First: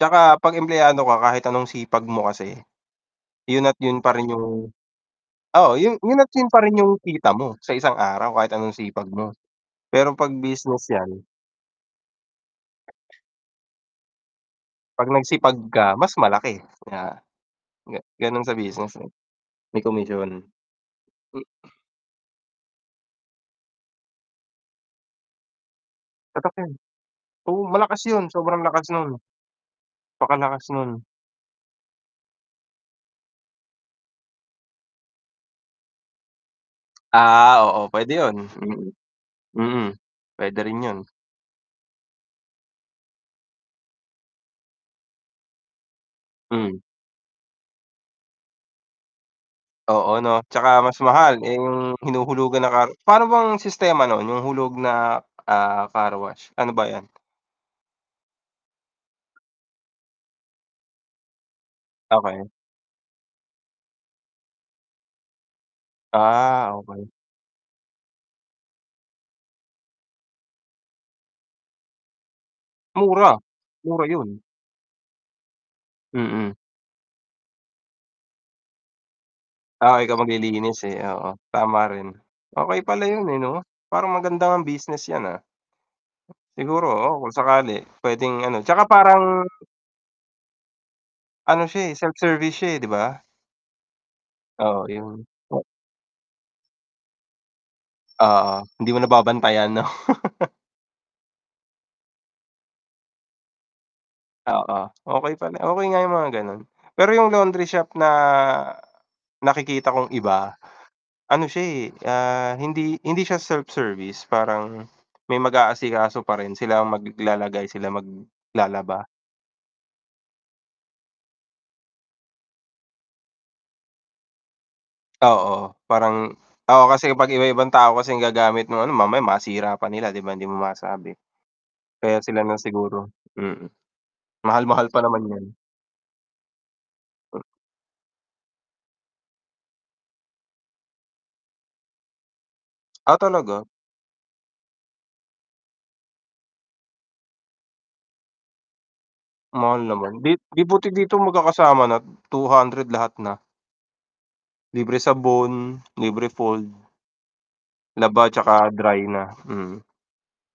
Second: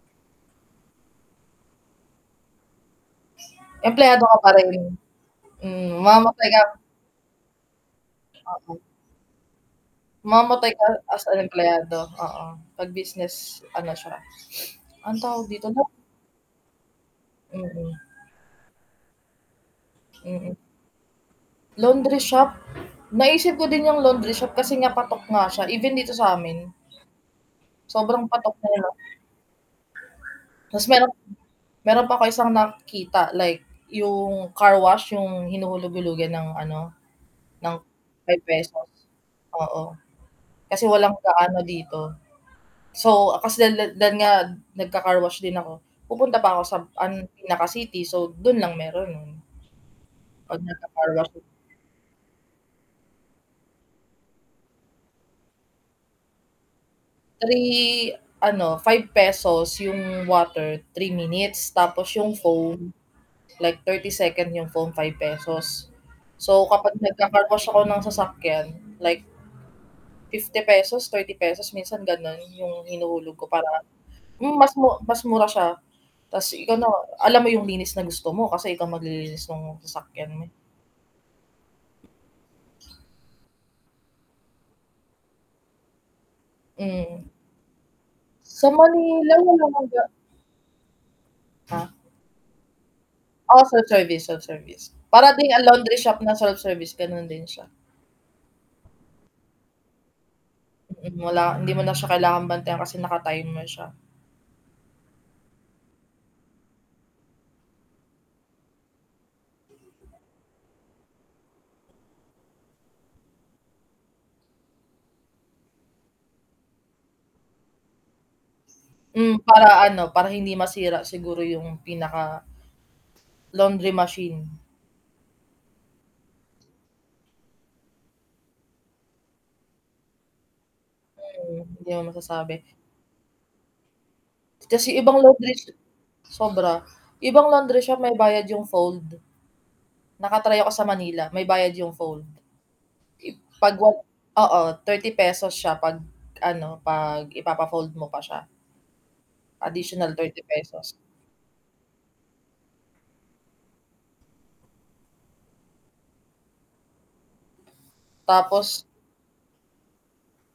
Tsaka, 'pag empleyado ka, kahit anong sipag mo kasi, 'yon at 'yon pa Empleyado rin ka pa rin. yung oo, Mm, 'yon 'yon at mamatay 'yon pa kang rin yung kita mo, sa 1 araw, kahit anong Oo. sipag mo. Pero 'pag Mamamatay ka business yan as an empleyado, oo. 'Pag business, ano siya, 'pag anong tawag nagsipag dito na? ka, mas malaki, nga Mm. ga gano'n sa business, eh, may komisyon. Mm. M Laundry shop? Naisip ko din yung laundry shop, kasi nga patok nga siya, even dito Patok sa'min. 'yon. Oo, malakas Sobrang 'yon, patok, sobrang eh, lakas 'no? no'n. Pakalakas Tapos no'n. merong meron pa ako isang nakikita, like yung carwash, yung hinuhulug-hulugan ng ano, Ah, ng oo, puwede 'yon, ₱5, mm. Mm, oo, puwede rin kasi 'yon. walang gaano dito. So, ah, kasi lan lan lan nga, nagka-carwash din ako, pupunta pa ako sa Hmm. an pinaka-city, so, do'n lang meron no'n. Oo, 'no, 'Pag tsaka mas nagkaka-carwash mahal, ako. eh, yung hinuhulugan na car pa'no bang sistema no'n, yung hulog na, ah, carwash, pa'no ba yan? 3 ano, ₱5 yung water, 3 minutes, tapos yung Okey. phone, like 30 seconds yung phone ₱5. So, Ah, kapag okey. nagkaka-carwash ako ng sasakyan, like ₱50, ₱30 minsan gano'n, yung Mura, hinuhulog ko para mura 'yon. hmm, mas mu mas mura siya, tapos Mm. ikaw na, alam mo yung linis na gusto mo, kasi ikaw maglilinis no'ng Oo, ikaw sasakyan mo. maglilinis, eh, oo, tama rin. Okey pala 'yon, eh, 'no? Parang maganda ngang business yan, ah. Siguro, oo, Hmm. kung sakali puwedeng ano, Sa tsaka parang Manila, wala ng ga Ano siya, eh, Ha? self-service siya, eh, 'di ba? Oo, self-service, self-service. Oo, yung Para din ang laundry shop na self-service, gano'n din siya. Oo, hindi mo na babantayan, 'no? Mm, wala hindi mo na siya kailangang bantayan, kasi naka-timer siya. Oo. Okey pala, okey nga yung mga gano'n. Pero yung laundry shop na, nakikita kong iba, ano siya, eh, ah, hindi hindi siya self-service. Parang, may mag-aasikaso pa rin, sila ang maglalagay, sila maglalaba. Hmm, para ano, para hindi masira siguro yung pinaka laundry machine. Oo, parang oo, kasi kapag iba-ibang tao kasi ang gagamit no'ng ano, mamaya masira pa nila, 'di ba, hindi mo masabi. Mhm, hindi mo Kaya sila lang masasabi. siguro, mm. Mahal-mahal Kasi pa ibang naman laundry yan. sho sobra. Hmm. Ibang laundry shop, may bayad yung fold. Naka-try ako sa Manila, may bayad yung fold. Ah, I talaga? 'pag wal oo, ₱30 siya 'pag ano, 'pag ipapa-fold mo pa siya. Mahal Additional naman. 'Di thirty di buti pesos. dito magkakasama na, 200, lahat na. Libre sabon, libre fold. Laba, tsaka Tapos dry na, mhm.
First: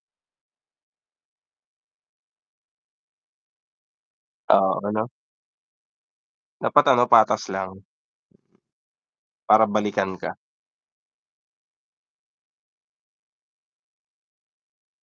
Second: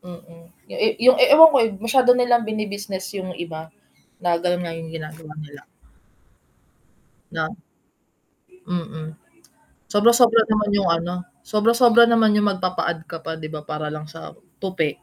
Mm, yung e yung e ewan ko, eh, masyado nilang bini-business yung iba, na gano'n nga Oo, yung ano? ginagawa nila. Dapat ano patas Na lang. mm, Para balikan ka. sobra-sobra naman yung ano, sobra-sobra naman yung magpapa-add ka pa, 'di ba, para lang sa, tupi.